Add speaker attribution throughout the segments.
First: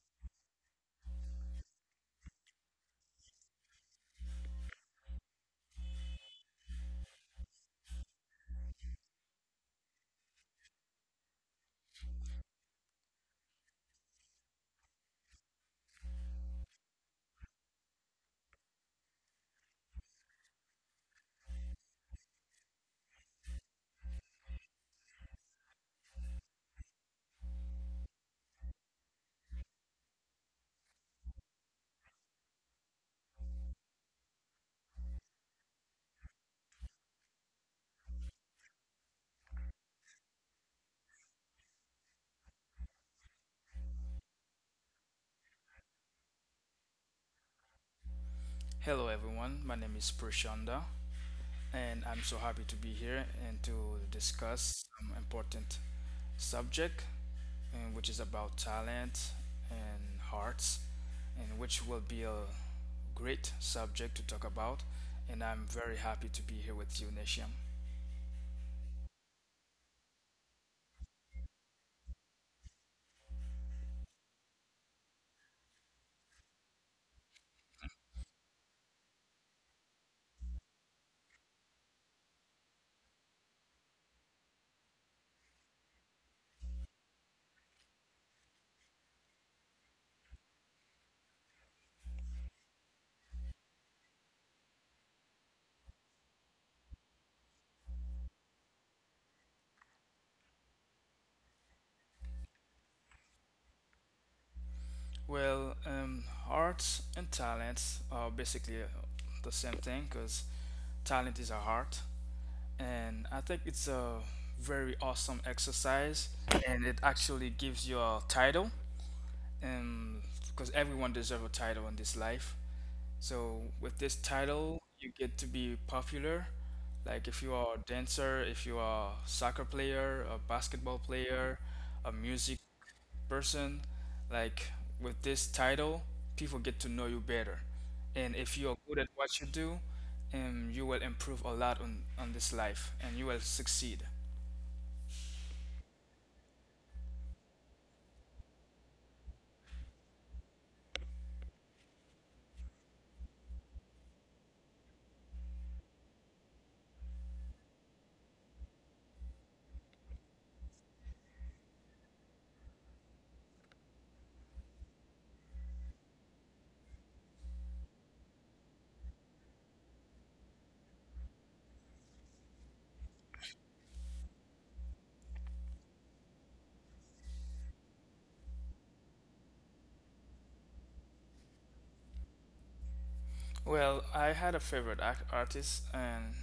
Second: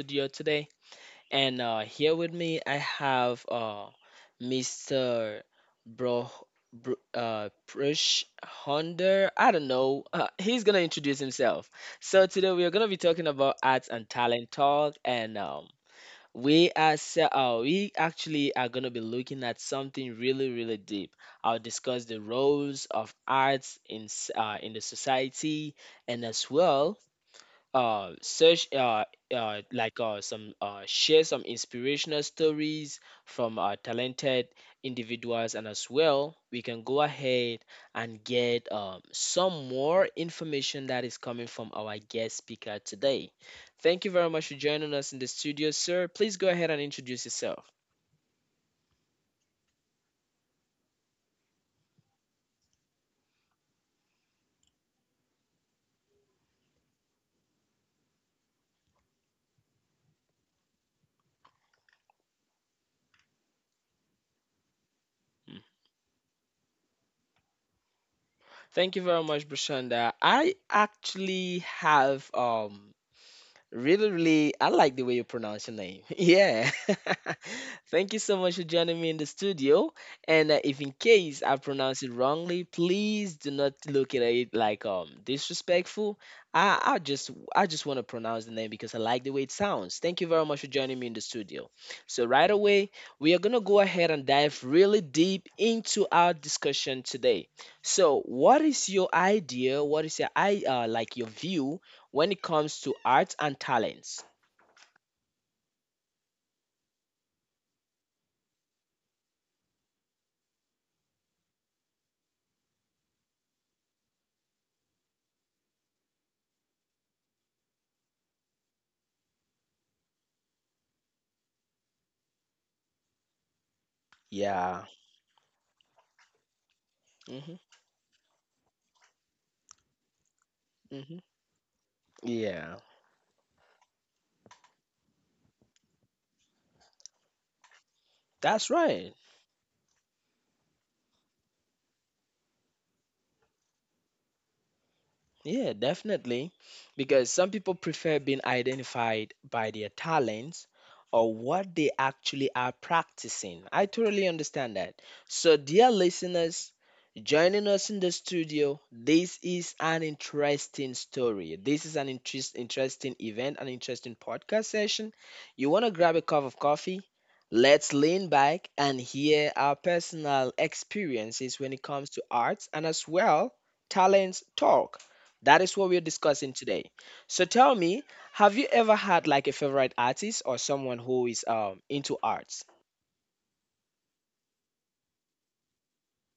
Speaker 1: studio today. And here with me, I have Mr. Bro, Bro Prush Honder. I don't know. He's gonna introduce himself. So today we are gonna be talking about arts and talent talk. And we as we actually are gonna be looking at something really deep. I'll discuss the roles of arts in in the society and as well search like some share some inspirational stories from talented individuals, and as well we can go ahead and get some more information that is coming from our guest speaker today. Thank you very much for joining us in the studio, sir. Please go ahead and introduce yourself.
Speaker 2: Hello, everyone. My name is Prashanda, and I'm so happy to be here and to discuss some important subject, and which is about talent and hearts, and which will be a great subject to talk about. And
Speaker 1: Hmm.
Speaker 2: I'm very happy to be here with you, Nisham.
Speaker 1: Thank you very much, Brashanda. I actually have Really, really, I like the way you pronounce your name. Yeah. Thank you so much for joining me in the studio. And if in case I pronounce it wrongly, please do not look at it like disrespectful. I just want to pronounce the name because I like the way it sounds. Thank you very much for joining me in the studio. So right away, we are gonna go ahead and dive really deep into our discussion today. So, what is your idea? What is your I like your view when it comes to arts and talents.
Speaker 2: Well, arts and talents are basically the same thing because talent is a heart, and I think it's a very awesome exercise, and it actually gives you a title um because everyone deserves a title in this life. So with this title
Speaker 1: Yeah.
Speaker 2: you get to be popular, like if you
Speaker 1: Hmm.
Speaker 2: are a dancer, if you are a soccer player, a basketball
Speaker 1: Hmm.
Speaker 2: player, a music
Speaker 1: Yeah.
Speaker 2: person. Like with this title people get to know you better, and if you are
Speaker 1: That's
Speaker 2: good at
Speaker 1: right.
Speaker 2: what you do, you will improve a lot on, this life and you will succeed.
Speaker 1: Yeah, definitely. Because some people prefer being identified by their talents or what they actually are practicing. I totally understand that. So, dear listeners, joining us in the studio, this is an interesting story. This is an interesting event, an interesting podcast session. You want to grab a cup of coffee? Let's lean back and hear our personal experiences when it comes to arts and as well talents talk. That is what we're discussing today. So tell me, have you ever had like a favorite artist or someone who is into arts?
Speaker 2: Well, I had a favorite artist, and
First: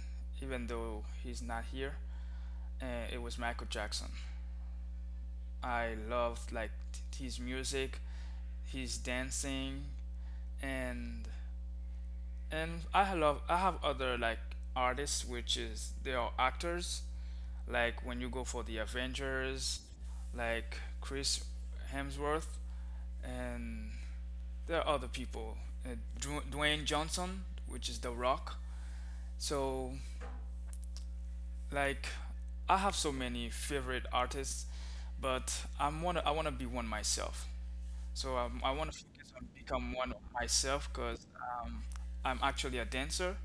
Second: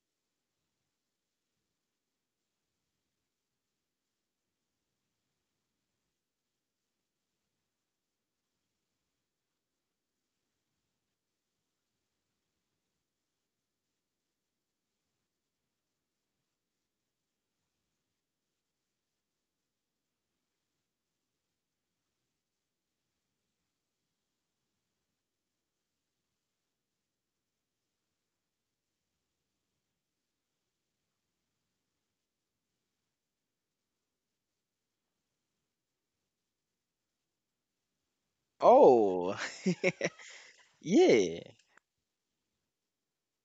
Speaker 2: even though he's not here, it was Michael Jackson. I loved like his music, his dancing, and I have other like artists which is they are actors. Like when you go for the Avengers, like Chris Hemsworth, and there are other people, Dwayne Johnson, which is The Rock. So like I have so many favorite artists, but I wanna be one myself. So I want to focus
Speaker 1: Oh,
Speaker 2: on become one of myself because
Speaker 1: yeah.
Speaker 2: um, I'm actually a dancer,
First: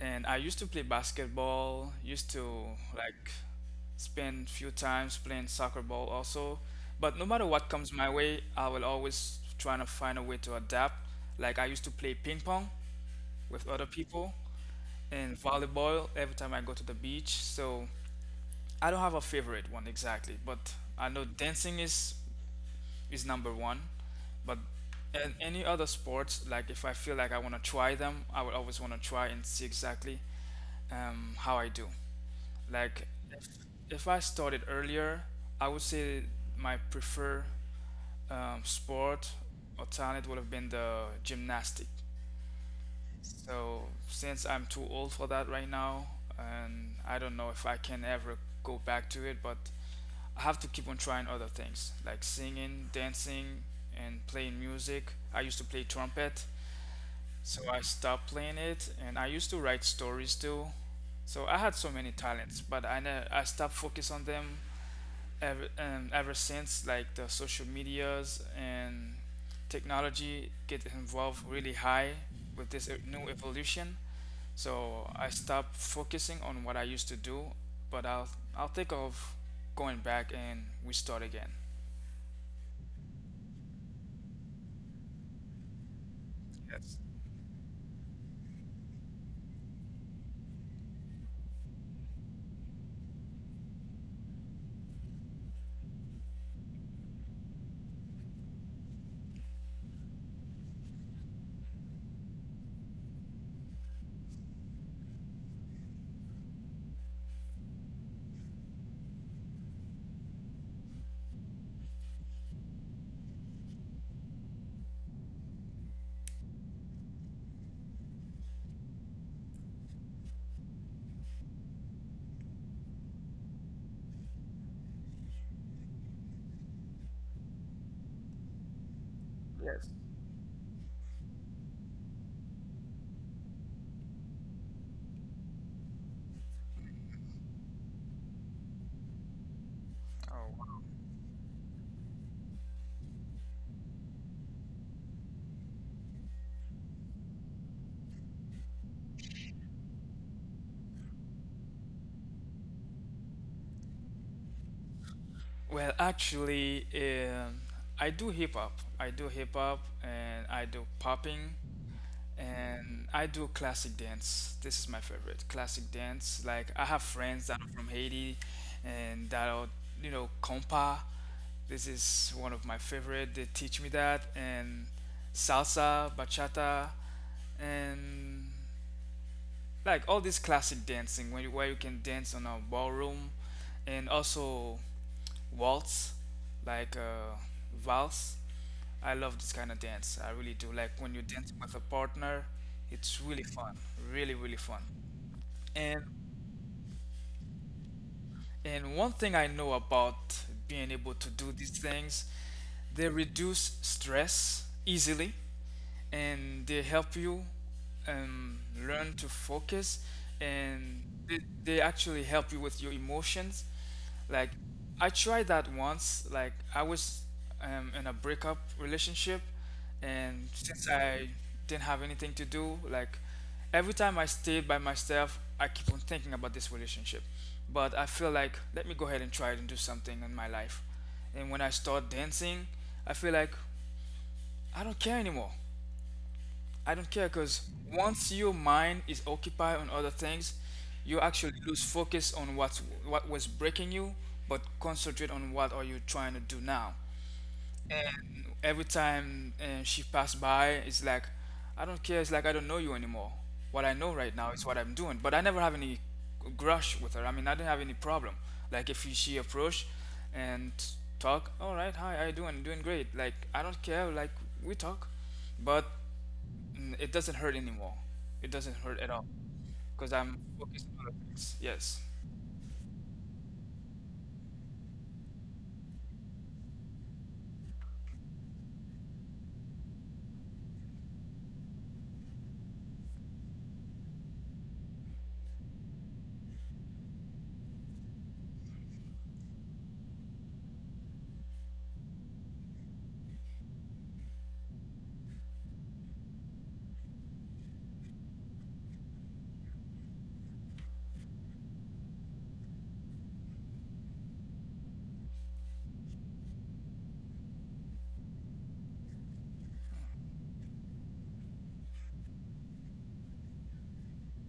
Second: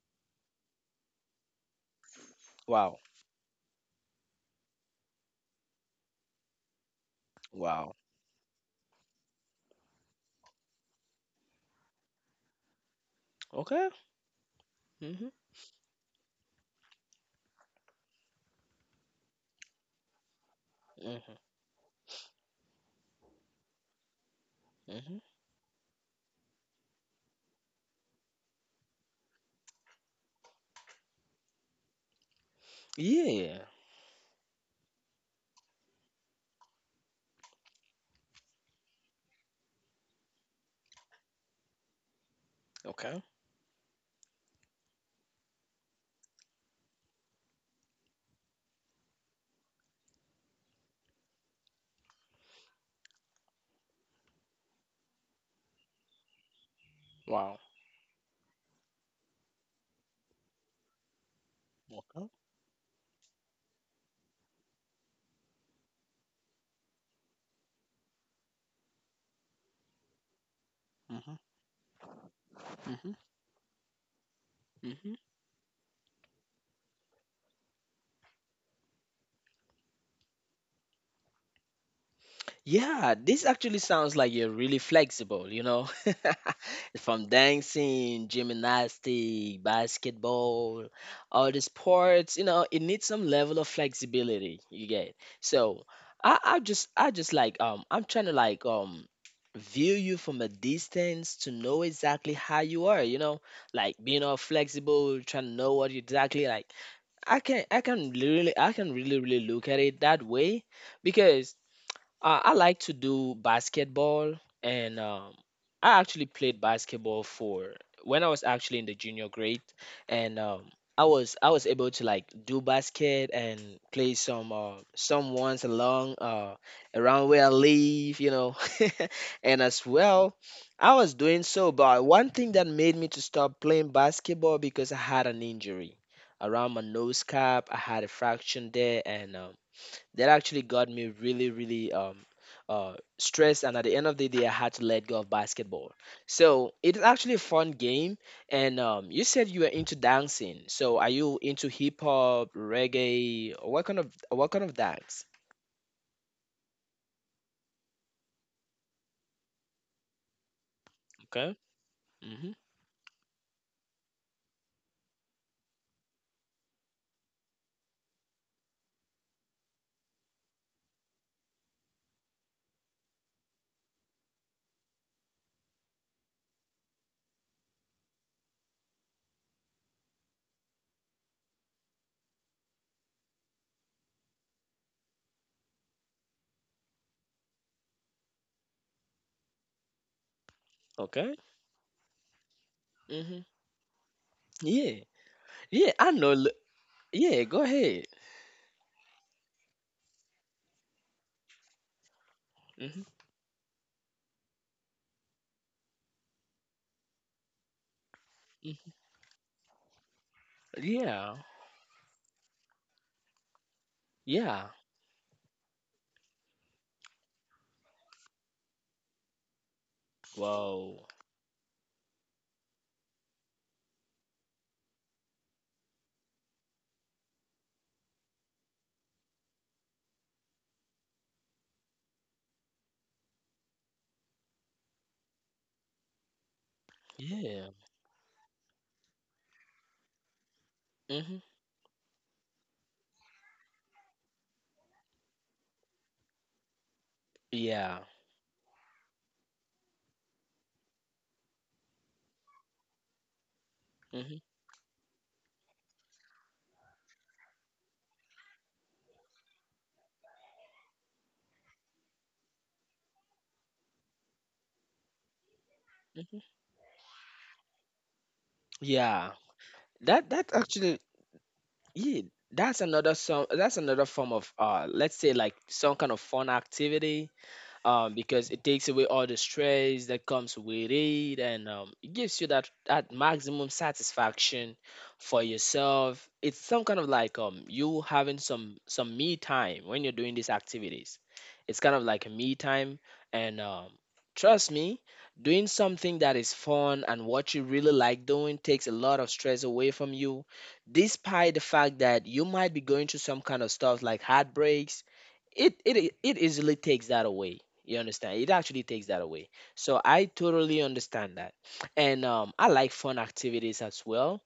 Speaker 2: and I used to play basketball, used to
Speaker 1: Wow.
Speaker 2: like spend few times playing soccer ball also. But no matter what comes
Speaker 1: Wow.
Speaker 2: my way, I will always trying to find a way to adapt. Like I used to play ping pong with other
Speaker 1: Okay.
Speaker 2: people,
Speaker 1: Mhm.
Speaker 2: and volleyball every time I go to the beach. So I don't have a favorite one exactly, but I know
Speaker 1: Mhm.
Speaker 2: dancing is number one. But
Speaker 1: Mhm.
Speaker 2: in any other sports, like if I feel like I want to try them, I would always want to try and see exactly how I do. Like if,
Speaker 1: Yeah.
Speaker 2: if I started earlier, I would say my preferred sport or talent would have been the gymnastic.
Speaker 1: Okay.
Speaker 2: So since I'm too old for that right now, and I don't know if I can ever go back to it, but I have to keep on trying other things like singing, dancing, and playing music. I used to play trumpet,
Speaker 1: Wow.
Speaker 2: so I stopped playing it, and I used to write stories too. So I had so many
Speaker 1: Okay.
Speaker 2: talents, but I stopped focus on them ever since like the social medias and technology get
Speaker 1: Mhm.
Speaker 2: involved really high with this
Speaker 1: Mhm.
Speaker 2: new evolution. So
Speaker 1: Mhm.
Speaker 2: I stopped focusing on what I used to do, but I'll think of going back and we start again.
Speaker 1: Yeah, this actually sounds like you're really flexible, you know?
Speaker 2: Yes.
Speaker 1: From dancing, gymnastic, basketball, all the sports, you know, it needs some level of flexibility, you get. So, I just like I'm trying to like view you from a distance to know exactly how you are, you know, like being all flexible, trying to know what you exactly like. I can really really look at it that way, because I like to do basketball, and I actually played basketball for when I was actually in the junior grade, and I was able to like do basket and play some ones along around where I live, you know, and as well, I was doing so. But one thing that made me to stop playing basketball, because I had an injury around my nose cap. I had a fraction there, and that
Speaker 2: Oh,
Speaker 1: actually
Speaker 2: wow.
Speaker 1: got me really stressed, and at the end of the day I had to let go of basketball. So it's actually a fun game. And you said you were into dancing, so are you into hip hop, reggae, or what kind of dance?
Speaker 2: Well, actually, I do hip hop. I do hip hop and I do popping,
Speaker 1: Okay. Mm-hmm.
Speaker 2: and I do classic dance. This is my favorite classic dance. Like I have friends that are from Haiti, and that are, you know, compa. This is one of my favorite. They teach me that, and salsa, bachata, and like all this classic dancing where where you can dance on a ballroom, and also waltz, like valse. I love this kind of dance. I really do, like when you're
Speaker 1: Okay.
Speaker 2: dancing with a partner it's
Speaker 1: Mm-hmm.
Speaker 2: really fun, really really fun.
Speaker 1: Yeah. yeah
Speaker 2: And
Speaker 1: i know l- Yeah, go ahead.
Speaker 2: one thing I know about being able to do these things,
Speaker 1: Mm-hmm.
Speaker 2: they reduce stress easily, and they help you um, learn to focus, and
Speaker 1: Yeah.
Speaker 2: they actually help you with your emotions. Like
Speaker 1: Yeah.
Speaker 2: I tried that once, like I was in a breakup relationship, and since
Speaker 1: Wow.
Speaker 2: I didn't have anything to do, like every time I stayed by myself I keep on thinking about this relationship, but I feel like let me go ahead and try it and do something in my life. And when I start dancing I feel like I don't care anymore. I don't care, because
Speaker 1: Yeah.
Speaker 2: once your mind is occupied on other things, you
Speaker 1: Mm-hmm.
Speaker 2: actually lose focus on what was breaking you, but concentrate on what are you trying to do now.
Speaker 1: Yeah.
Speaker 2: And every time she passed by, it's like I don't care. It's like I don't know you anymore. What I know right now is what I'm doing. But I never have any grush with her. I mean, I didn't have any problem. Like if she approached and talk, all right, hi, how you doing? Doing great. Like I don't care. Like we talk, but
Speaker 1: Mm-hmm.
Speaker 2: mm, it doesn't hurt anymore. It doesn't hurt at all,
Speaker 1: Yeah,
Speaker 2: because
Speaker 1: that
Speaker 2: I'm
Speaker 1: that
Speaker 2: focused
Speaker 1: actually
Speaker 2: on other things. Yes,
Speaker 1: Yeah, that's another some that's another form of let's say like some kind of fun activity, because it takes away all the stress that comes with it, and it gives you that, that maximum satisfaction for yourself. It's some kind of like you having some me time when you're doing these activities. It's kind of like a me time, and trust me, doing something that is fun and what you really like doing takes a lot of stress away from you, despite the fact that you might be going through some kind of stuff like heartbreaks. It easily takes that away. You understand, it actually takes that away. So I totally understand that. And I like fun activities as well.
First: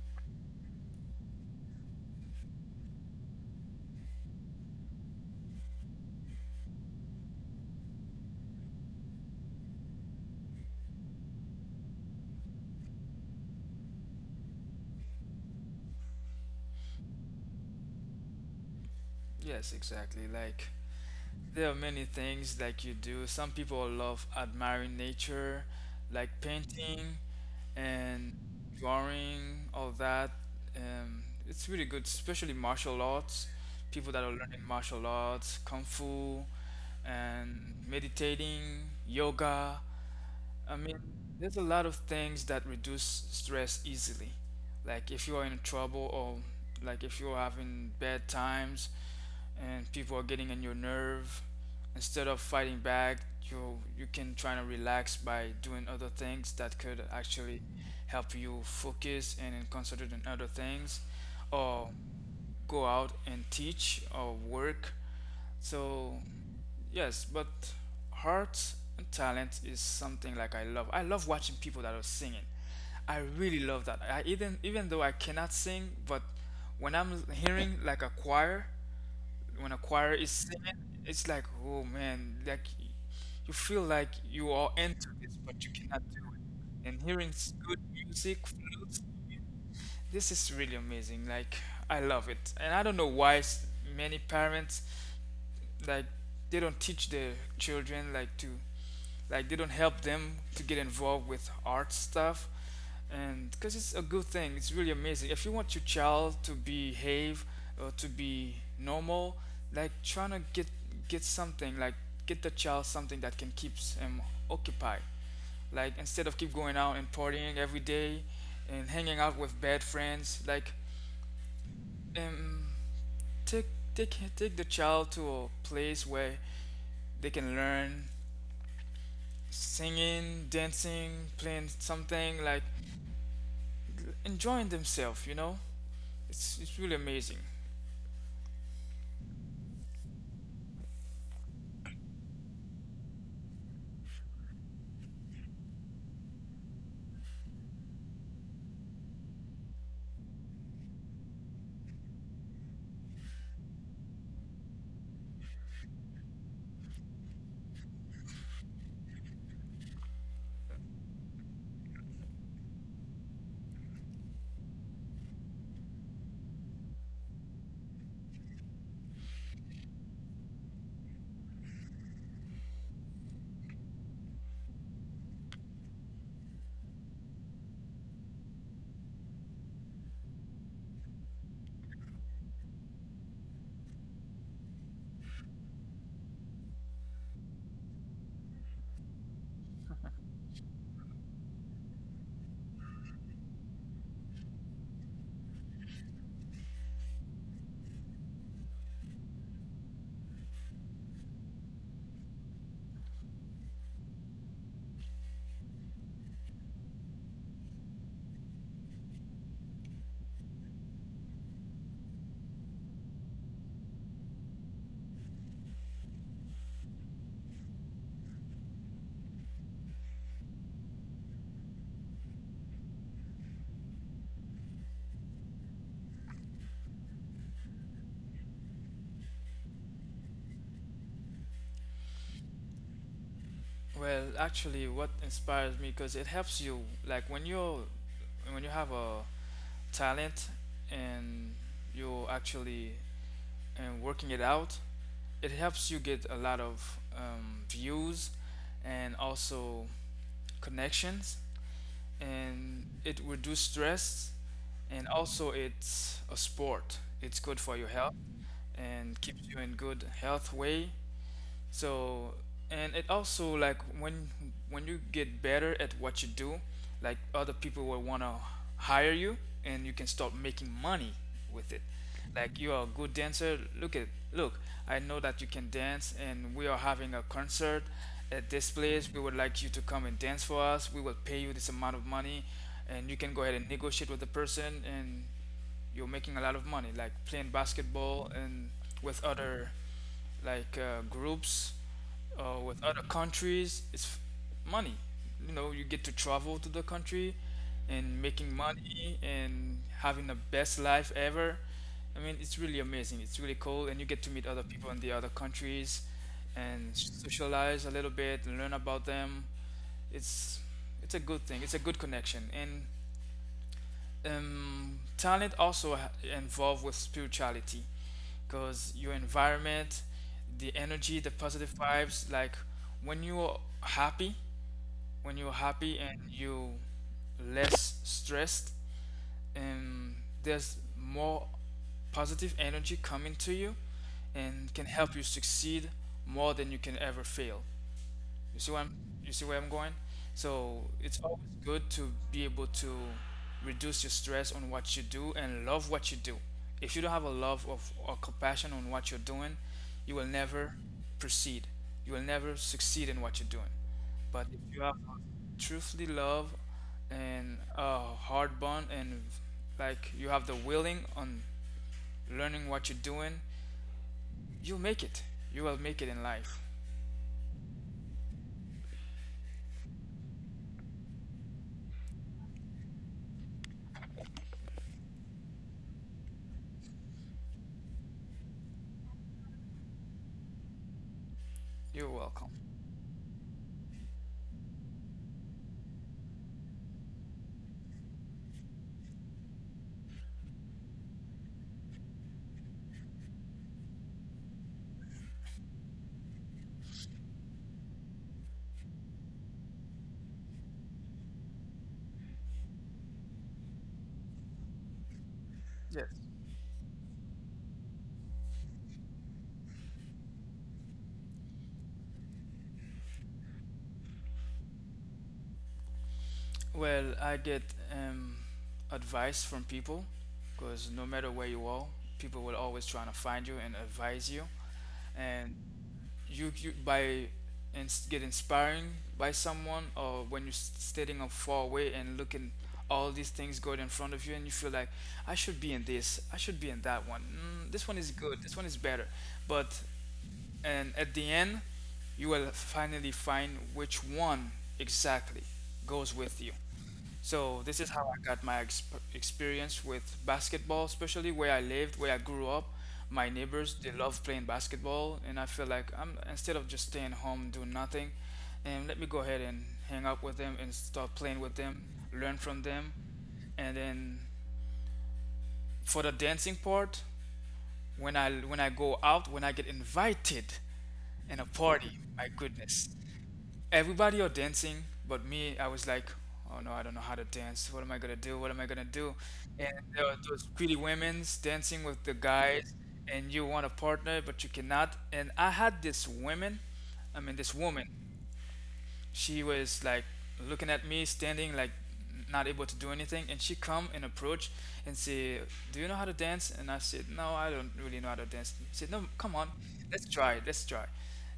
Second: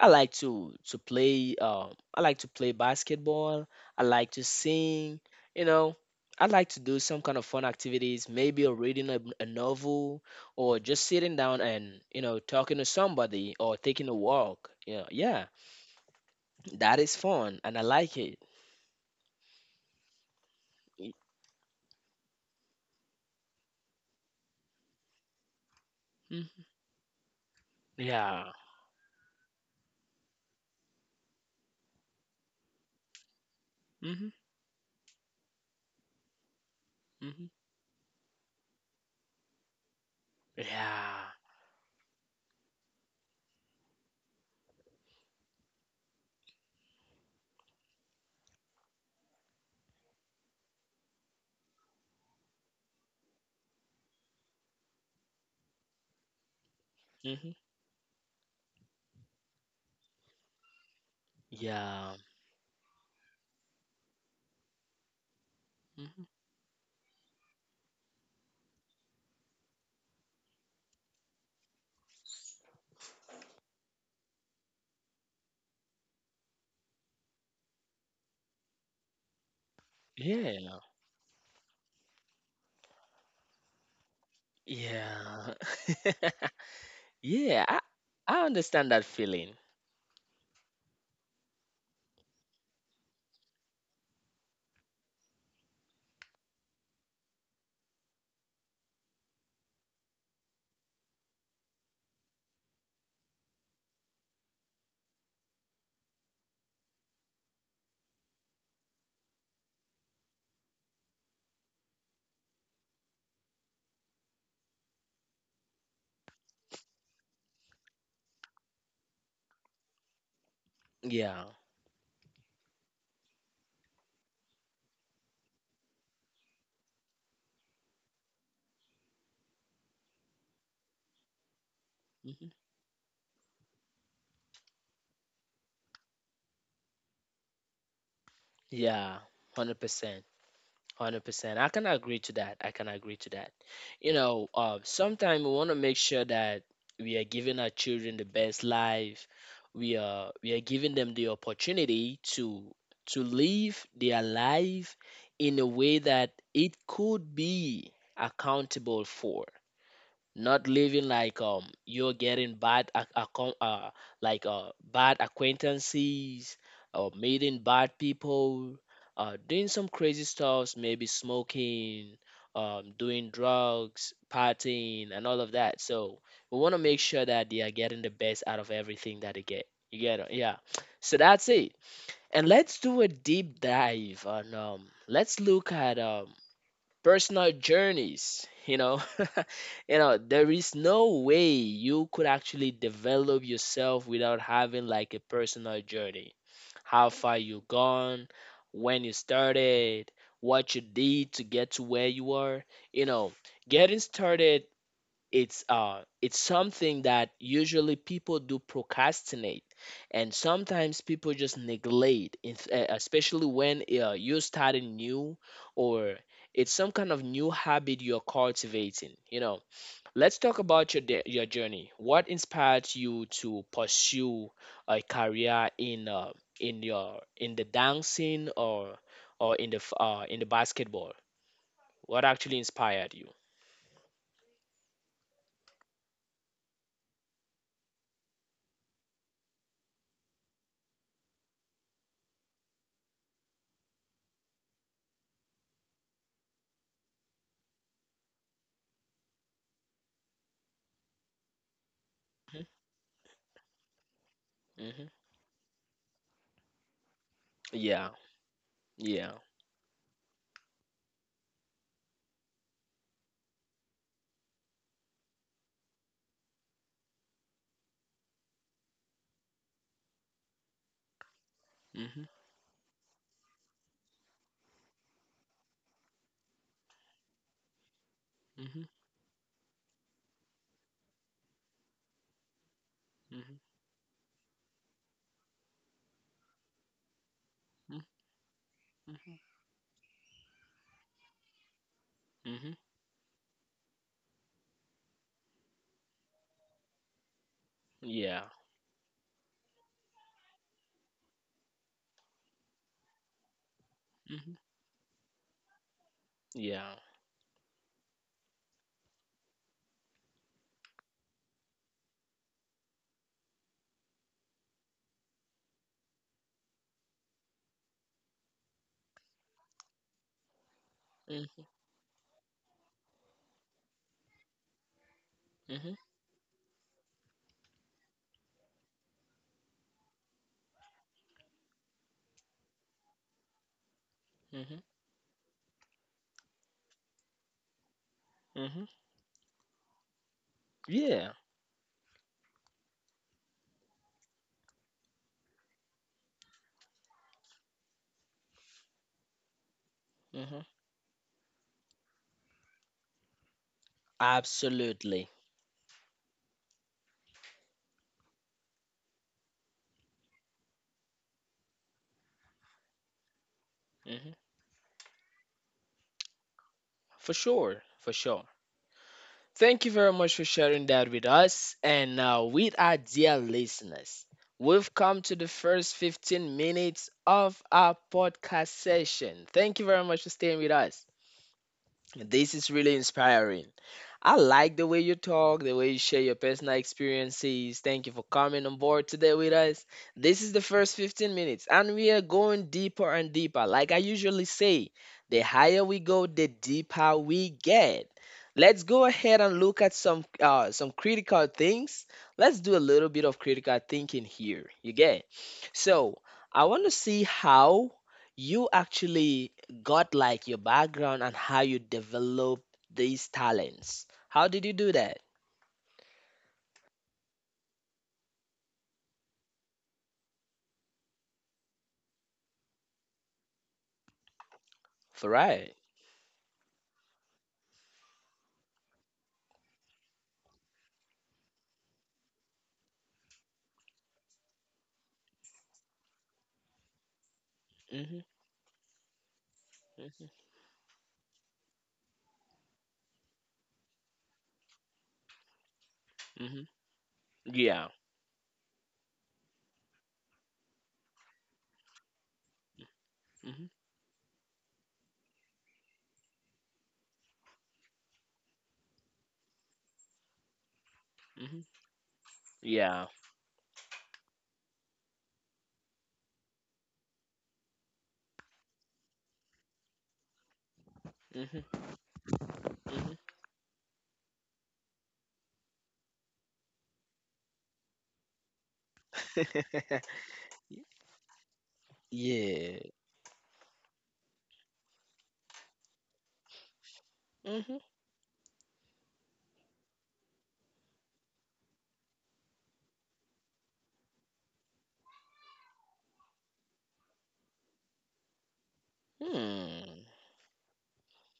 Speaker 1: I like to play, I like to play basketball, I like to sing, you know, I like to do some kind of fun activities, maybe or reading a novel, or just sitting down and you know talking to somebody or taking a walk, you know. Yeah, that is fun and I like it.
Speaker 2: yes, exactly. Like there are many things like you do. Some people love admiring nature, like
Speaker 1: Mhm.
Speaker 2: painting and
Speaker 1: Yeah.
Speaker 2: drawing, all that. It's really good, especially martial arts. People that are
Speaker 1: Hmm.
Speaker 2: learning martial arts, kung fu, and meditating, yoga. I mean,
Speaker 1: Yeah.
Speaker 2: there's a lot of things that reduce stress easily. Like if you are in trouble, or like if you're having bad times and people are getting on your nerve, instead of fighting back, you can try to relax by doing other things that could
Speaker 1: Hmm.
Speaker 2: actually help you focus and then concentrate on other things, or
Speaker 1: Yeah.
Speaker 2: go out and teach or work. So
Speaker 1: Hmm.
Speaker 2: yes, but heart and talent is something like I love. I love watching people that are singing. I really love that. I even though I cannot sing, but when I'm hearing like a choir, when a choir is
Speaker 1: Yeah.
Speaker 2: singing, it's like, oh man, like you feel like you are into this,
Speaker 1: Yeah.
Speaker 2: but you cannot do it. And hearing
Speaker 1: Yeah.
Speaker 2: good
Speaker 1: I
Speaker 2: music,
Speaker 1: understand that
Speaker 2: flutes,
Speaker 1: feeling.
Speaker 2: this is really amazing. Like I love it, and I don't know why many parents like they don't teach their children like they don't help them to get involved with art stuff. And because it's a good thing, it's really amazing. If you want your child to behave or to be normal, like trying to get something like get the child something that can keep him occupied, like instead of keep going out and partying every day and hanging out with bad friends, like
Speaker 1: Yeah.
Speaker 2: um take take the child to a place where they can learn singing, dancing, playing something, like
Speaker 1: Hmm.
Speaker 2: enjoying themselves, you know? It's really amazing.
Speaker 1: Yeah. 100%. 100%. I can agree to that. I can agree to that. You know, sometimes we want to make sure that we are giving our children the best life. We are giving them the opportunity to live their life in a way that it could be accountable for, not living like you're getting bad ac- accom- like bad acquaintances, or meeting bad people, doing some crazy stuffs, maybe smoking, doing drugs, partying, and all of that. So we want to make sure that they are getting the best out of everything that they get. You get it? Yeah, so that's it. And let's do a deep dive on let's look at personal journeys, you know. You know, there is no way you could actually develop yourself without having like a personal journey. How far you gone, when you started, what you did to get to where you are, you know, getting started. It's something that usually people do procrastinate, and sometimes people just neglect especially when you start a new, or it's some kind of new habit you're cultivating, you know. Let's talk about your your journey. What inspired you to pursue a career in your in the dancing, or in the in the basketball? What actually inspired you?
Speaker 2: Well, actually what inspires me because it helps you like when you have a talent and you're actually and working it out, it helps you get a lot of views and also connections, and it reduces stress,
Speaker 1: Hmm. Hmm.
Speaker 2: and also it's a sport. It's good for your
Speaker 1: Yeah.
Speaker 2: health, and
Speaker 1: Yeah.
Speaker 2: keeps you in good health way. So and it also like when you get better at what you do, like other people will wanna hire you, and you can start making money with it.
Speaker 1: Hmm.
Speaker 2: Like you are a good dancer. Look at look. I know that you can dance, and we are having a concert at this
Speaker 1: Mhm,
Speaker 2: place. We would like you to come and dance for us. We will pay you this amount of money, and you can go
Speaker 1: mhm,
Speaker 2: ahead and negotiate with the person, and you're making a lot of money, like playing
Speaker 1: mhm,
Speaker 2: basketball and with
Speaker 1: mhm,
Speaker 2: other like groups
Speaker 1: mhm.
Speaker 2: with other countries. It's money. You know, you get to travel to the country and
Speaker 1: Yeah.
Speaker 2: making money and having the best life ever. I mean, it's really amazing. It's really cool, and you get to meet
Speaker 1: Mhm.
Speaker 2: other people in the other countries and
Speaker 1: Yeah.
Speaker 2: socialize a little bit and learn about them. It's it's a good thing. It's a good connection, and talent also involved with spirituality because your environment, the energy, the
Speaker 1: Mm.
Speaker 2: positive vibes, like when you're happy when you're
Speaker 1: Mhm.
Speaker 2: happy and you less stressed and there's more positive energy coming to you and
Speaker 1: Mhm.
Speaker 2: can help you succeed more than you can ever fail. you see where
Speaker 1: Mhm.
Speaker 2: I'm, you see where I'm going? So it's
Speaker 1: Yeah.
Speaker 2: always good to be able to reduce your stress on what you do and love what you do. If you don't have a love of or compassion on what you're doing, you will
Speaker 1: Mhm.
Speaker 2: never proceed. You will never succeed in what you're doing. But if you have
Speaker 1: Absolutely.
Speaker 2: truthfully love and a hard bond and like you have the willing on learning what you're doing,
Speaker 1: Mhm.
Speaker 2: you make it. You will make it in life.
Speaker 1: For sure. For sure. Thank you very much for sharing that with us and with our dear listeners. We've come to the first 15 minutes of our podcast session. Thank you very much for staying with us.
Speaker 2: You're welcome.
Speaker 1: This is really inspiring. I like the way you talk, the way you share your personal experiences. Thank you for coming on board today with us. This is the first 15 minutes, and we are going deeper and deeper. Like I usually say, the higher we go, the deeper we get. Let's go ahead and look at some critical things. Let's do a little bit of critical thinking here. You get? So
Speaker 2: Yes.
Speaker 1: I want to see how you actually got like your background and how you develop these talents. How did you do that?
Speaker 2: Well, I get um, advice from people, because no matter where you are, people will always try to find you and advise you.
Speaker 1: For
Speaker 2: And
Speaker 1: right.
Speaker 2: you by ins get inspiring by someone, or when you're standing up far away and looking all these things going in front of you, and you feel like I should be in this, I should be in that one. Mm, this one is
Speaker 1: Mm-hmm.
Speaker 2: good, this one is better. But
Speaker 1: Mm-hmm.
Speaker 2: and at the end, you will finally find which one exactly goes with you.
Speaker 1: Mm-hmm.
Speaker 2: So
Speaker 1: Yeah.
Speaker 2: this is how I got my experience with basketball, especially where I lived, where I grew up. My
Speaker 1: Mm-hmm.
Speaker 2: neighbors, they love playing basketball, and I feel like I'm instead of just staying home doing nothing, and let me go ahead and hang out with them and start playing
Speaker 1: Mm-hmm.
Speaker 2: with them, learn from them,
Speaker 1: Yeah.
Speaker 2: and then for the dancing part, when I go out, when I get invited in a
Speaker 1: Mm-hmm.
Speaker 2: party, my goodness,
Speaker 1: Mm-hmm.
Speaker 2: everybody are dancing but me. I was like, oh no, I don't know how to dance. What am I gonna do, what am I gonna do? And there are those pretty women's dancing with the
Speaker 1: Yeah.
Speaker 2: guys and you want a partner but you cannot. And I had this woman, I mean this
Speaker 1: Mm-hmm.
Speaker 2: woman, she was like looking at me standing like not able to do anything, and she come and approach and say, do you know how to dance? And I said, no, I don't really know how to dance. She said, no, come on,
Speaker 1: Hmm.
Speaker 2: let's try, let's try.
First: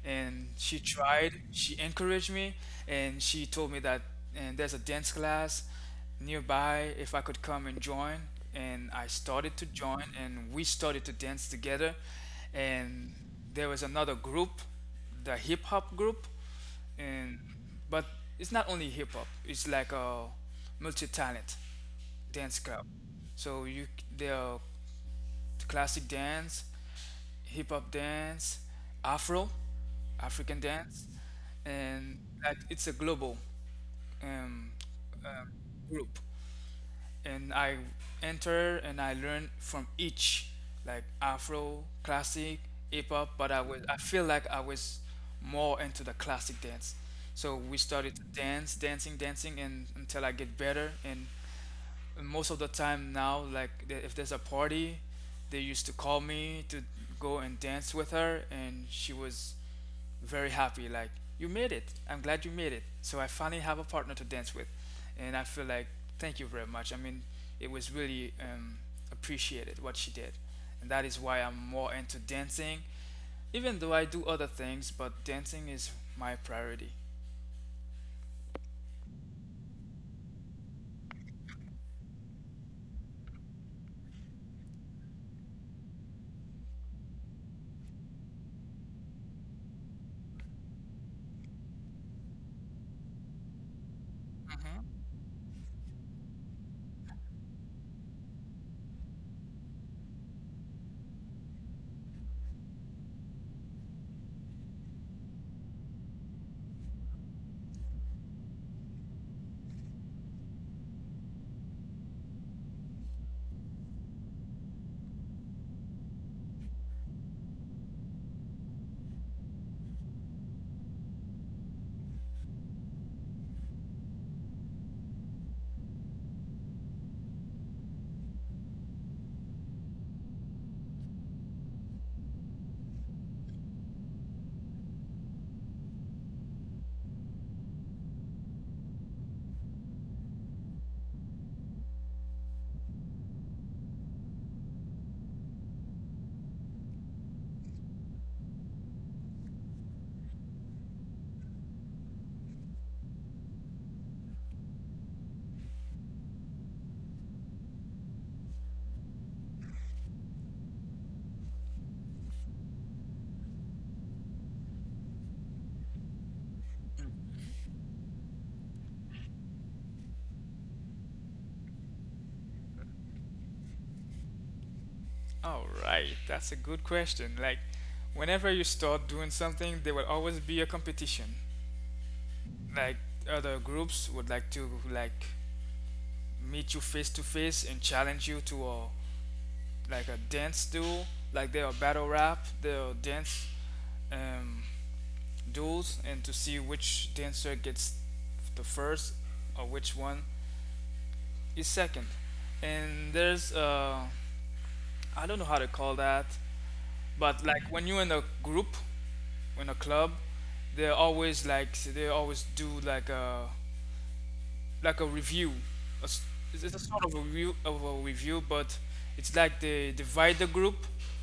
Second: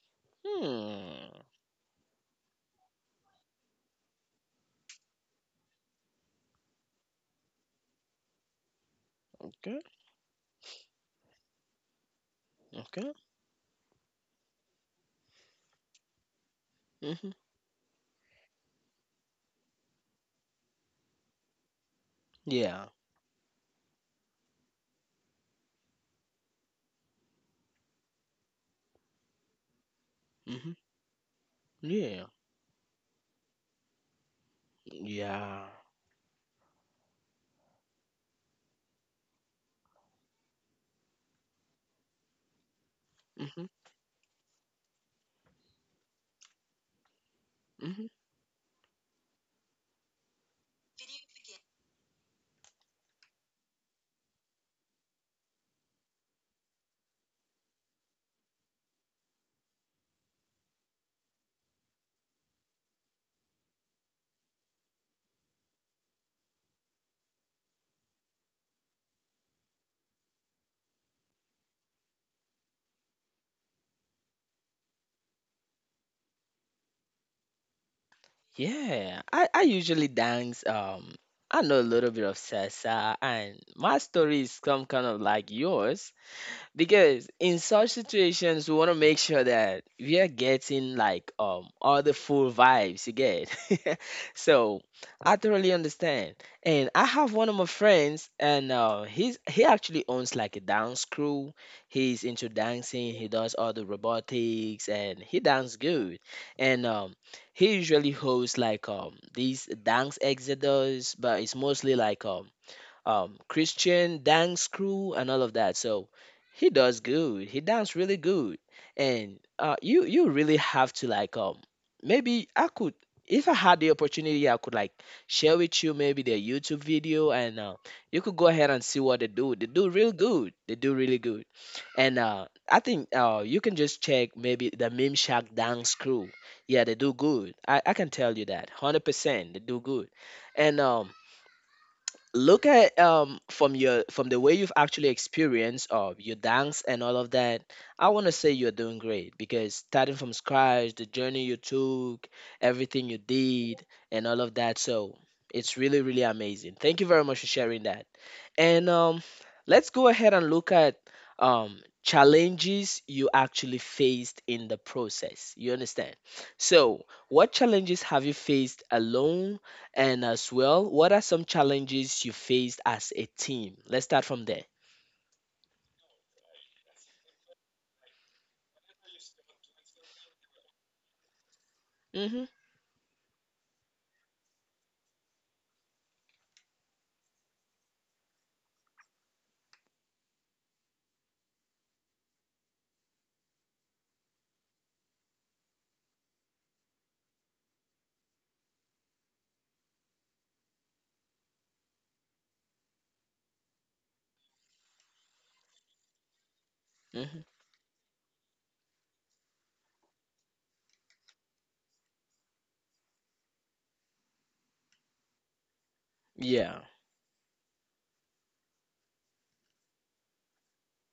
Speaker 2: And she tried,
Speaker 1: Hmm.
Speaker 2: she encouraged me, and she told me that and there's a dance class nearby if I could come and join. And I started to
Speaker 1: Okay.
Speaker 2: join and we started to dance together. And
Speaker 1: Okay.
Speaker 2: there was another group, the hip hop group,
Speaker 1: Mm-hmm.
Speaker 2: and but it's not only hip hop. It's like a multi-talent dance club.
Speaker 1: Yeah.
Speaker 2: So you, there are classic dance, hip hop dance, Afro, African
Speaker 1: Mm-hmm.
Speaker 2: dance, and
Speaker 1: Yeah.
Speaker 2: like it's a global um, um,
Speaker 1: Yeah.
Speaker 2: group. And I enter and I learn from each, like Afro, classic, hip hop. But I
Speaker 1: Mm-hmm.
Speaker 2: was, I feel like I was more into the classic dance. So we started
Speaker 1: Mm-hmm.
Speaker 2: to dance, dancing, dancing, and until I get better. And most of the time now, like if there's a party they used to call me to go and dance with her, and she was very happy, like, you made it, I'm glad you made it, so I finally have a partner to dance with. And I feel like, thank you very much. I mean, it was really appreciated what she did, and that is why I'm more into dancing. Even though I do other things, but dancing is my priority.
Speaker 1: Yeah, I usually dance. I know a little bit of salsa, and my story is some kind of like yours, because in such situations we want to make sure that we are getting like all the full vibes, you get. So I totally understand. And I have one of my friends, and he's he actually owns like a dance crew. He's into dancing, he does all the robotics, and he dances good. And he usually hosts like these dance exodus, but it's mostly like Christian dance crew and all of that. So he does good. He dance really good, and you you really have to like maybe I could, if I had the opportunity I could like share with you maybe their YouTube video, and you could go ahead and see what they do. They do real good. They do really good. And I think you can just check maybe the Meme Shack dance crew. Yeah, they do good. I can tell you that 100%. They do good. And look at from your from the way you've actually experienced of your dance and all of that, I want to say you're doing great, because starting from scratch, the journey you took, everything you did, and all of that. So it's really really amazing. Thank you very much for sharing that. And let's go ahead and look at um challenges you actually faced in the process, you understand. So what challenges have you faced alone, and as well, what are some challenges you faced as a team? Let's start from there.
Speaker 2: All right, that's a good question. Like, whenever you start doing something, there will always be a competition.
Speaker 1: Mhm.
Speaker 2: Like, other groups would like to like meet you face to face and challenge you to a like a dance duel. Like, there are battle rap, there are dance um, duels, and to see which dancer gets the first or which one is second. And there's I don't know how to call that, but
Speaker 1: Mhm.
Speaker 2: like when you're in a group in a club, they're always like they always do like a review. A s- It's a
Speaker 1: Yeah.
Speaker 2: sort of a review, but it's like they divide the group,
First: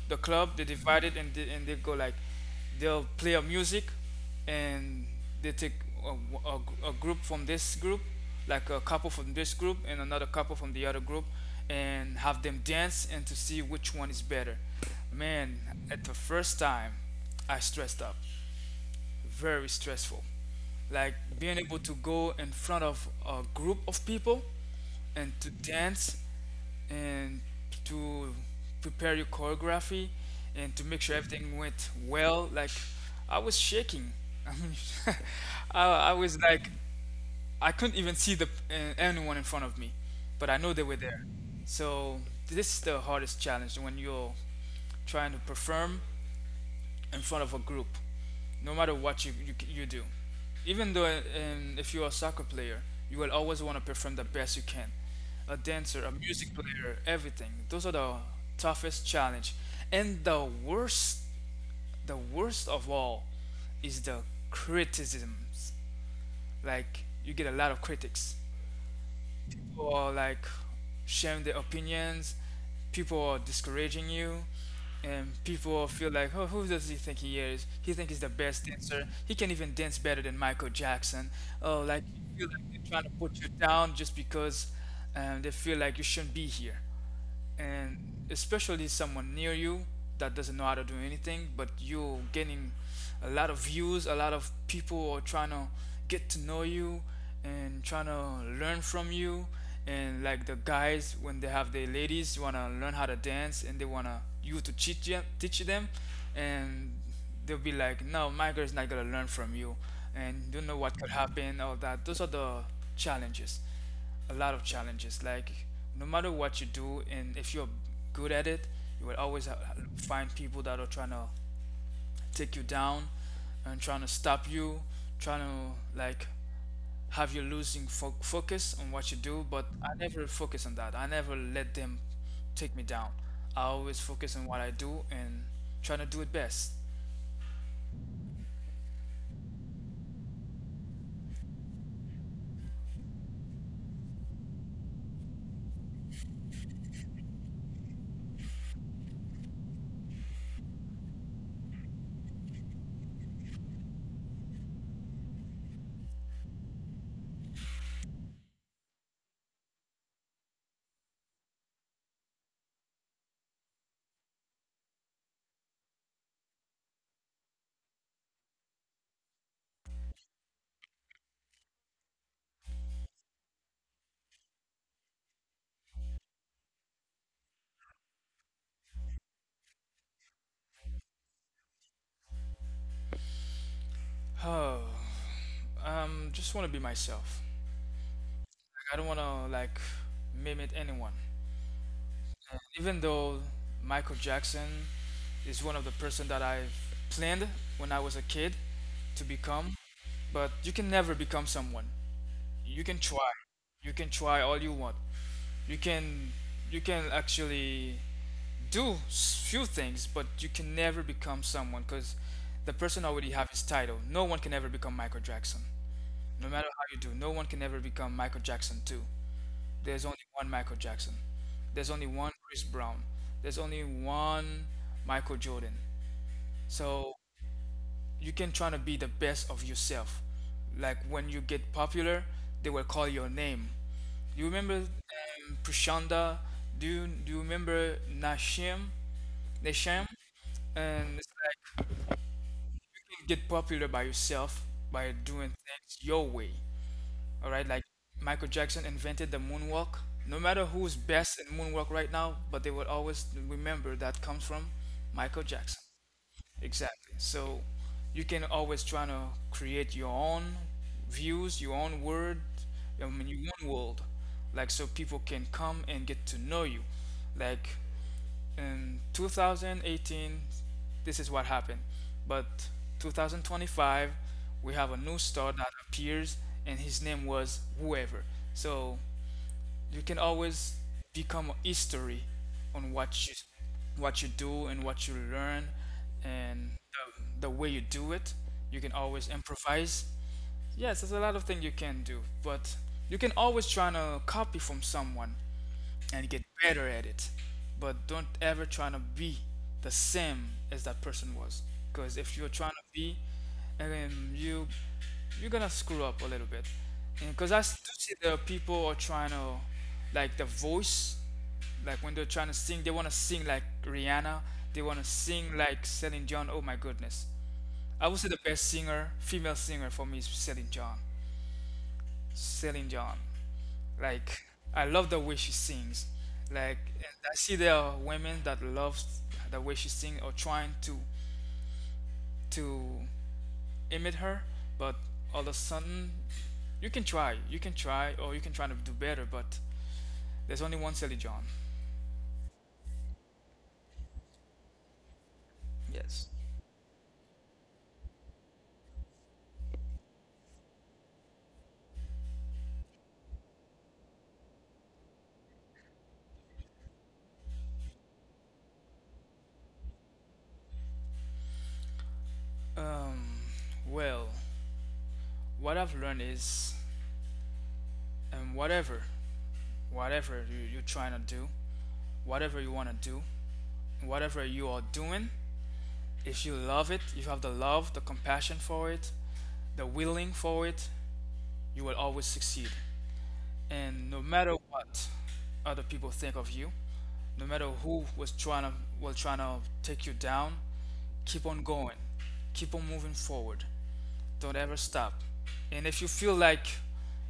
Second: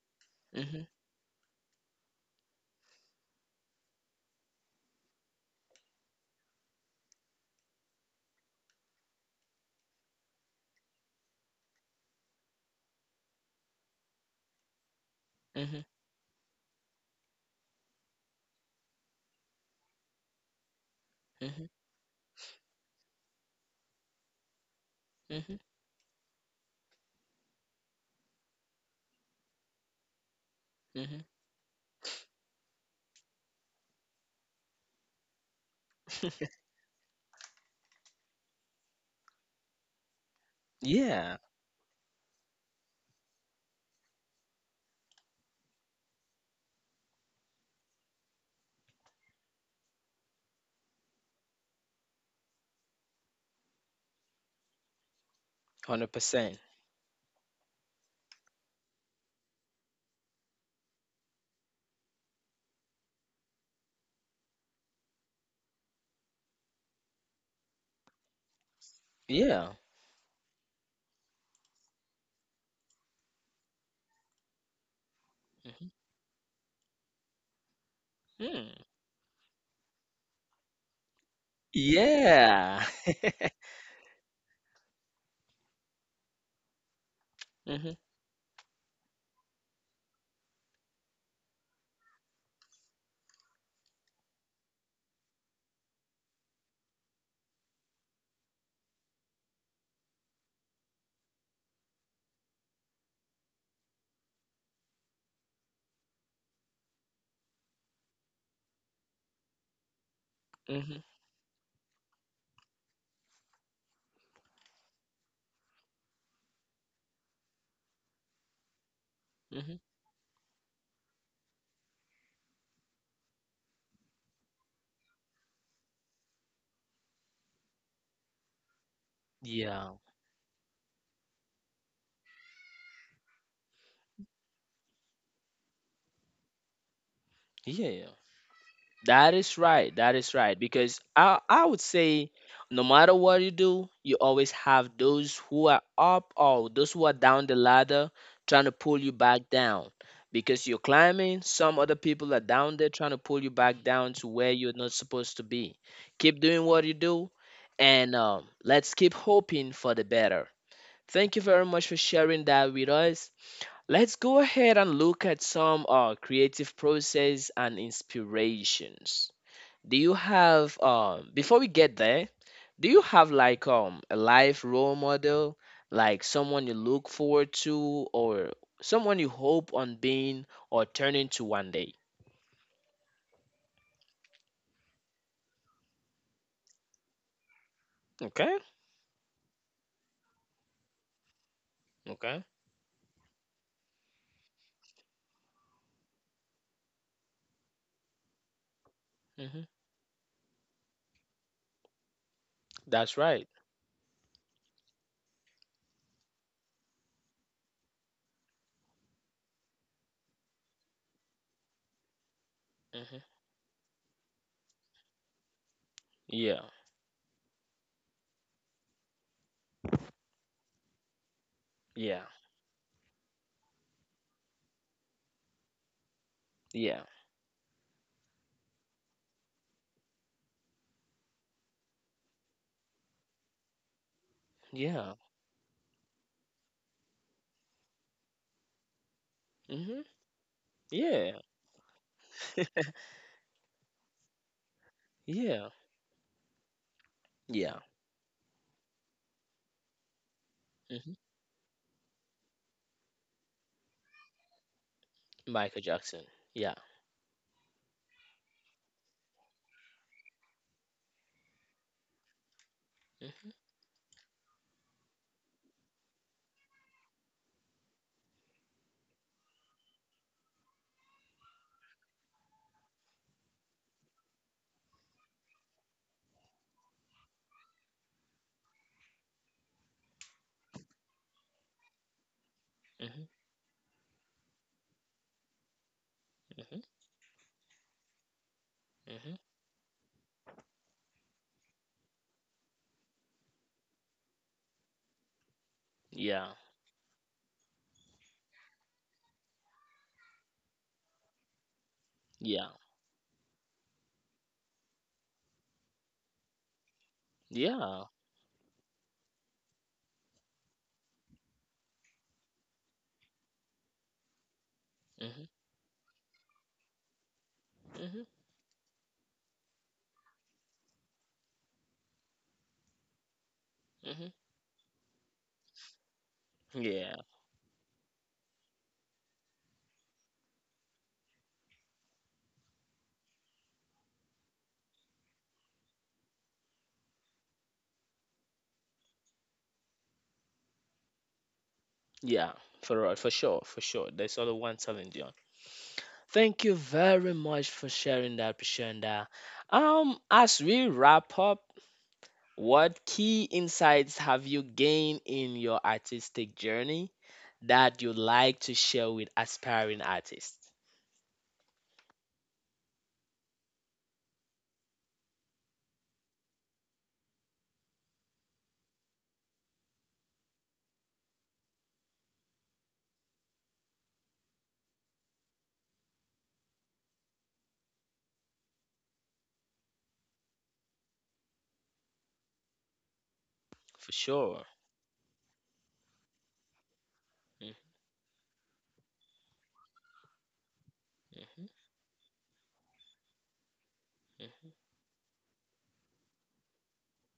Speaker 2: the club. They
Speaker 1: Mhm.
Speaker 2: divide it and they go like they'll play a music, and they take a, a a group from this group, like a couple from this group and another couple from the other group, and have them dance and to see which one is better. Man,
Speaker 1: Mhm.
Speaker 2: at the first time, I stressed up, very stressful. Like being
Speaker 1: Mhm.
Speaker 2: able to go in front of a group of people and to
Speaker 1: Mhm.
Speaker 2: dance and to prepare your choreography and to make sure
Speaker 1: Mhm.
Speaker 2: everything went well. Like, I was shaking. I mean, I was like I couldn't even see the anyone in front of me, but I know they were there.
Speaker 1: Yeah.
Speaker 2: So this is the hardest challenge when you're trying to perform in front of a group, no matter what you do. Even though if you're a soccer player, you will always want to perform the best you can. A dancer, a music
Speaker 1: 100%.
Speaker 2: player, everything. Those are the toughest challenge. And the worst of all is the criticisms. Like you get a lot of critics,
Speaker 1: Yeah.
Speaker 2: people are like sharing their opinions, people are discouraging you, and
Speaker 1: Mhm.
Speaker 2: people feel like, oh, who does he think he is? He think he's the best
Speaker 1: Mm.
Speaker 2: dancer. He can even dance better than Michael Jackson. Oh, like you feel like
Speaker 1: Yeah.
Speaker 2: they're trying to put you down just because they feel like you shouldn't be here,
Speaker 1: Mhm.
Speaker 2: and especially someone near you that doesn't know how to do anything, but you're getting a lot of views, a lot of people are trying to get to know you and trying to learn from you. And like the guys, when they have their ladies, you want to learn how to dance and they want you to teach them, and they'll be like, "No, my girl's not gonna learn from you," and don't know what
Speaker 1: Mhm.
Speaker 2: could happen, all that. Those are the challenges, a lot of challenges. Like no matter what you do, and if you're good at it, you will always
Speaker 1: Mhm.
Speaker 2: find people that are trying to take you down and trying to stop you, trying to like have you losing focus on what you do. But
Speaker 1: Yeah.
Speaker 2: I never focus on that. I never let them take me down. I always focus on what I do and trying to do it best.
Speaker 1: Yeah. That is right. That is right. Because I would say no matter what you do, you always have those who are up or those who are down the ladder trying to pull you back down. Because you're climbing, some other people are down there trying to pull you back down to where you're not supposed to be. Keep doing what you do, and let's keep hoping for the better. Thank you very much for sharing that with us. Let's go ahead and look at some creative process and inspirations. Do you have before we get there, do you have like a life role model, like someone you look forward to, or someone you hope on being or turning to one day?
Speaker 2: Oh, just want to be myself.
Speaker 1: Okay.
Speaker 2: Like, I don't want to like mimic anyone.
Speaker 1: Okay.
Speaker 2: And even though Michael Jackson is one of the person that I planned when I was a kid to
Speaker 1: Hmm.
Speaker 2: become, but you can never become someone. You can
Speaker 1: That's
Speaker 2: try.
Speaker 1: right.
Speaker 2: You can try all you want. You can, you can actually do few things, but you can never become someone because the person
Speaker 1: Hmm.
Speaker 2: already have his title. No one can ever become Michael Jackson. No
Speaker 1: Yeah.
Speaker 2: matter how you do, no one can ever become Michael Jackson too. There's only one Michael Jackson. There's only
Speaker 1: Yeah.
Speaker 2: one Chris Brown. There's only one Michael Jordan.
Speaker 1: Yeah.
Speaker 2: So you can try to be the best of yourself. Like when you get popular, they will call your name. You remember
Speaker 1: Yeah.
Speaker 2: Prashanda? Do you remember Nashim?
Speaker 1: Hmm.
Speaker 2: Nashim? And it's
Speaker 1: Yeah.
Speaker 2: like you get popular by yourself by doing
Speaker 1: Yeah.
Speaker 2: things your way. All right,
Speaker 1: Yeah.
Speaker 2: like Michael Jackson invented the moonwalk. No matter who's
Speaker 1: Hmm.
Speaker 2: best in moonwalk right now, but they will always remember that comes from Michael
Speaker 1: Michael
Speaker 2: Jackson.
Speaker 1: Jackson. Yeah.
Speaker 2: Exactly. So you can always try to create your own views, your own word, I mean your
Speaker 1: Hmm.
Speaker 2: own world. Like so people can come and get to know you. Like in 2018 this is what happened, but 2025 we have a new star that appears and his name was whoever. So you can always become a history on
Speaker 1: Hmm.
Speaker 2: what you do and what you learn, and
Speaker 1: Hmm.
Speaker 2: the way you do it you can always
Speaker 1: Hmm.
Speaker 2: improvise. Yes, there's a lot of things you can do, but you can always try to copy from someone and get
Speaker 1: Yeah.
Speaker 2: better at it. But don't ever try to be the same as that person was. Because if you're
Speaker 1: Yeah.
Speaker 2: trying to be, you you're gonna screw up a little bit. Because I do
Speaker 1: Yeah.
Speaker 2: see there are people are trying to like the voice, like when they're trying to sing, they want to sing like Rihanna. They want to
Speaker 1: Hmm.
Speaker 2: sing like Celine Dion. Oh my goodness! I
Speaker 1: Hmm.
Speaker 2: would say the best singer, female singer for me is Celine Dion. Celine Dion.
Speaker 1: Hmm.
Speaker 2: Like I love the way she sings. Like
Speaker 1: Yeah.
Speaker 2: and I see there are women that love the way she sings or trying to imitate her, but all of a sudden you can try, or you can try to do better. But there's only one Sally John.
Speaker 1: Yeah, for right, for sure, for sure. There's only one Celine Dion.
Speaker 2: Yes.
Speaker 1: Thank you very much for sharing that, Prashanda. As we wrap up, what key insights have you gained in your artistic journey that you'd like to share with aspiring artists?
Speaker 2: Um, well, what I've learned is, whatever, whatever you're trying to do, whatever you want to do, whatever you are doing, if you love it, you have the love, the compassion for it, the willing for it, you will always succeed.
Speaker 1: For
Speaker 2: And no matter
Speaker 1: sure.
Speaker 2: what other people think of you, no matter who was trying to take you down, keep
Speaker 1: Mm-hmm.
Speaker 2: on going. Keep on moving forward. Don't
Speaker 1: Hmm.
Speaker 2: ever stop. And if you feel like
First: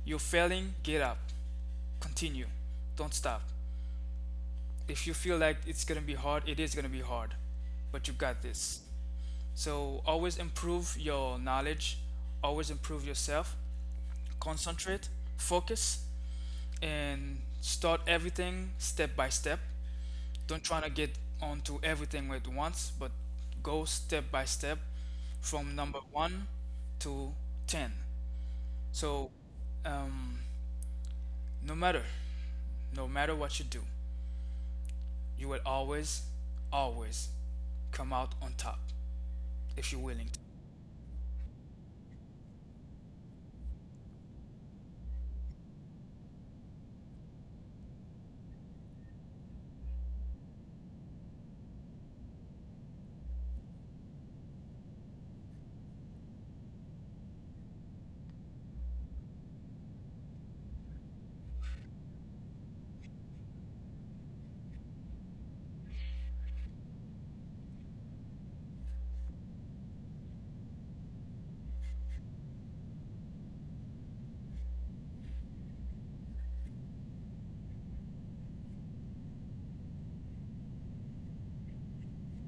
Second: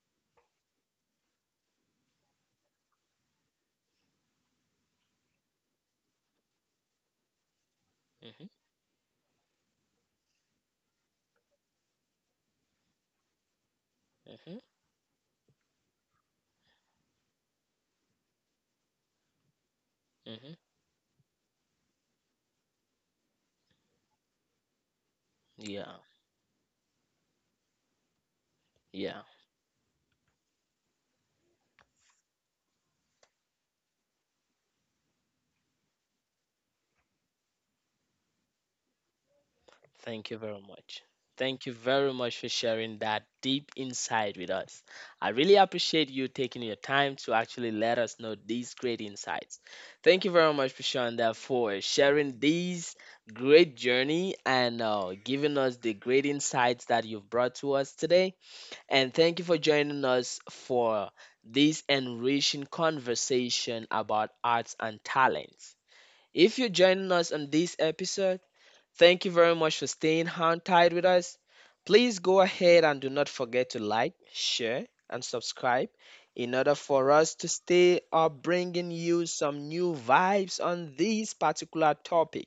Speaker 2: you're failing, get up. Continue. Don't stop. If you feel like it's gonna be hard, it is gonna be hard. But you got
Speaker 1: Hmm.
Speaker 2: this. So always improve your knowledge, always improve yourself,
Speaker 1: Hmm.
Speaker 2: concentrate, focus, and start everything step by step.
Speaker 1: Hmm.
Speaker 2: Don't try to get onto everything at once, but go step by step from number
Speaker 1: Yeah,
Speaker 2: one to 10.
Speaker 1: yeah.
Speaker 2: So, um, no matter, no matter what you do, you will always, always come out on top if you're willing
Speaker 1: Thank you very much. Thank you very much for sharing that deep insight with us. I really appreciate you taking your time to actually let us know these great insights. Thank you very much, Prashanda, for sharing these great journey and giving us the great insights that you've brought to us today. And thank you for joining us for this enriching conversation about arts and talents. If you're joining us on this episode, thank you very much for staying hand tied with us. Please go ahead and do not forget to like, share, and subscribe in order for us to stay up bringing you some new vibes on this particular topic.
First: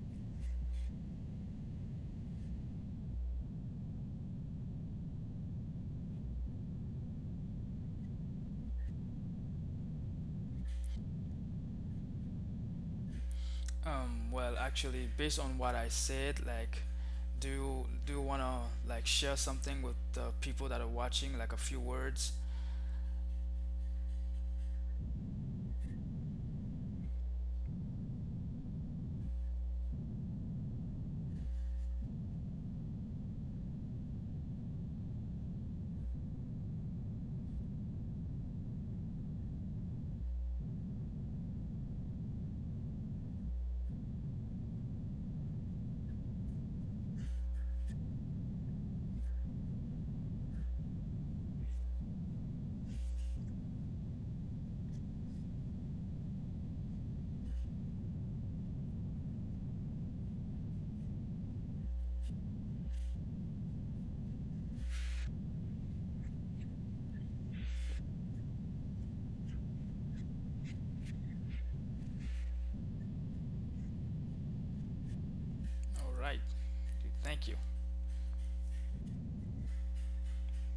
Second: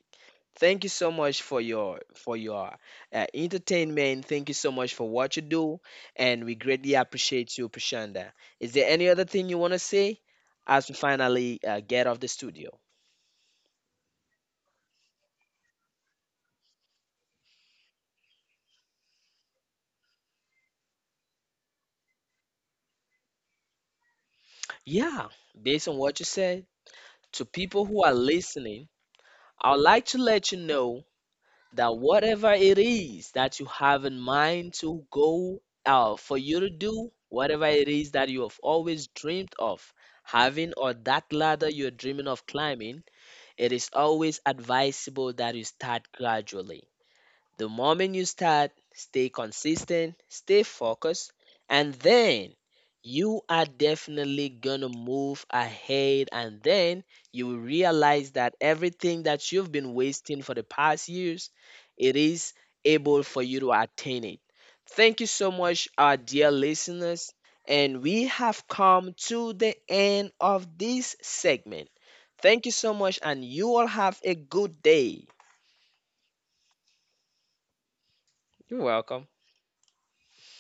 Speaker 1: Thank you so much for your entertainment. Thank you so much for what you do, and we greatly appreciate you, Prashanda. Is there any other thing you want to say as we finally get off the studio?
Speaker 2: to. Well, actually, based on what I said, like, do you wanna like share something with the people that are watching, like a few words.
Speaker 1: Yeah, based on what you said, to people who are listening, I would like to let you know that whatever it is that you have in mind to go out for you to do, whatever it is that you have always dreamed of having, or that ladder you're dreaming of climbing, it is always advisable that you start gradually. The moment you start, stay consistent, stay focused, and then you are definitely gonna move ahead. And then you will realize that everything that you've been wasting for the past years, it is able for you to attain it. Thank you so much, our dear listeners. And we have come to the end of this segment. Thank you so much, and you all have a good day.
Speaker 2: All right. Okay, thank you.
Speaker 1: You're welcome.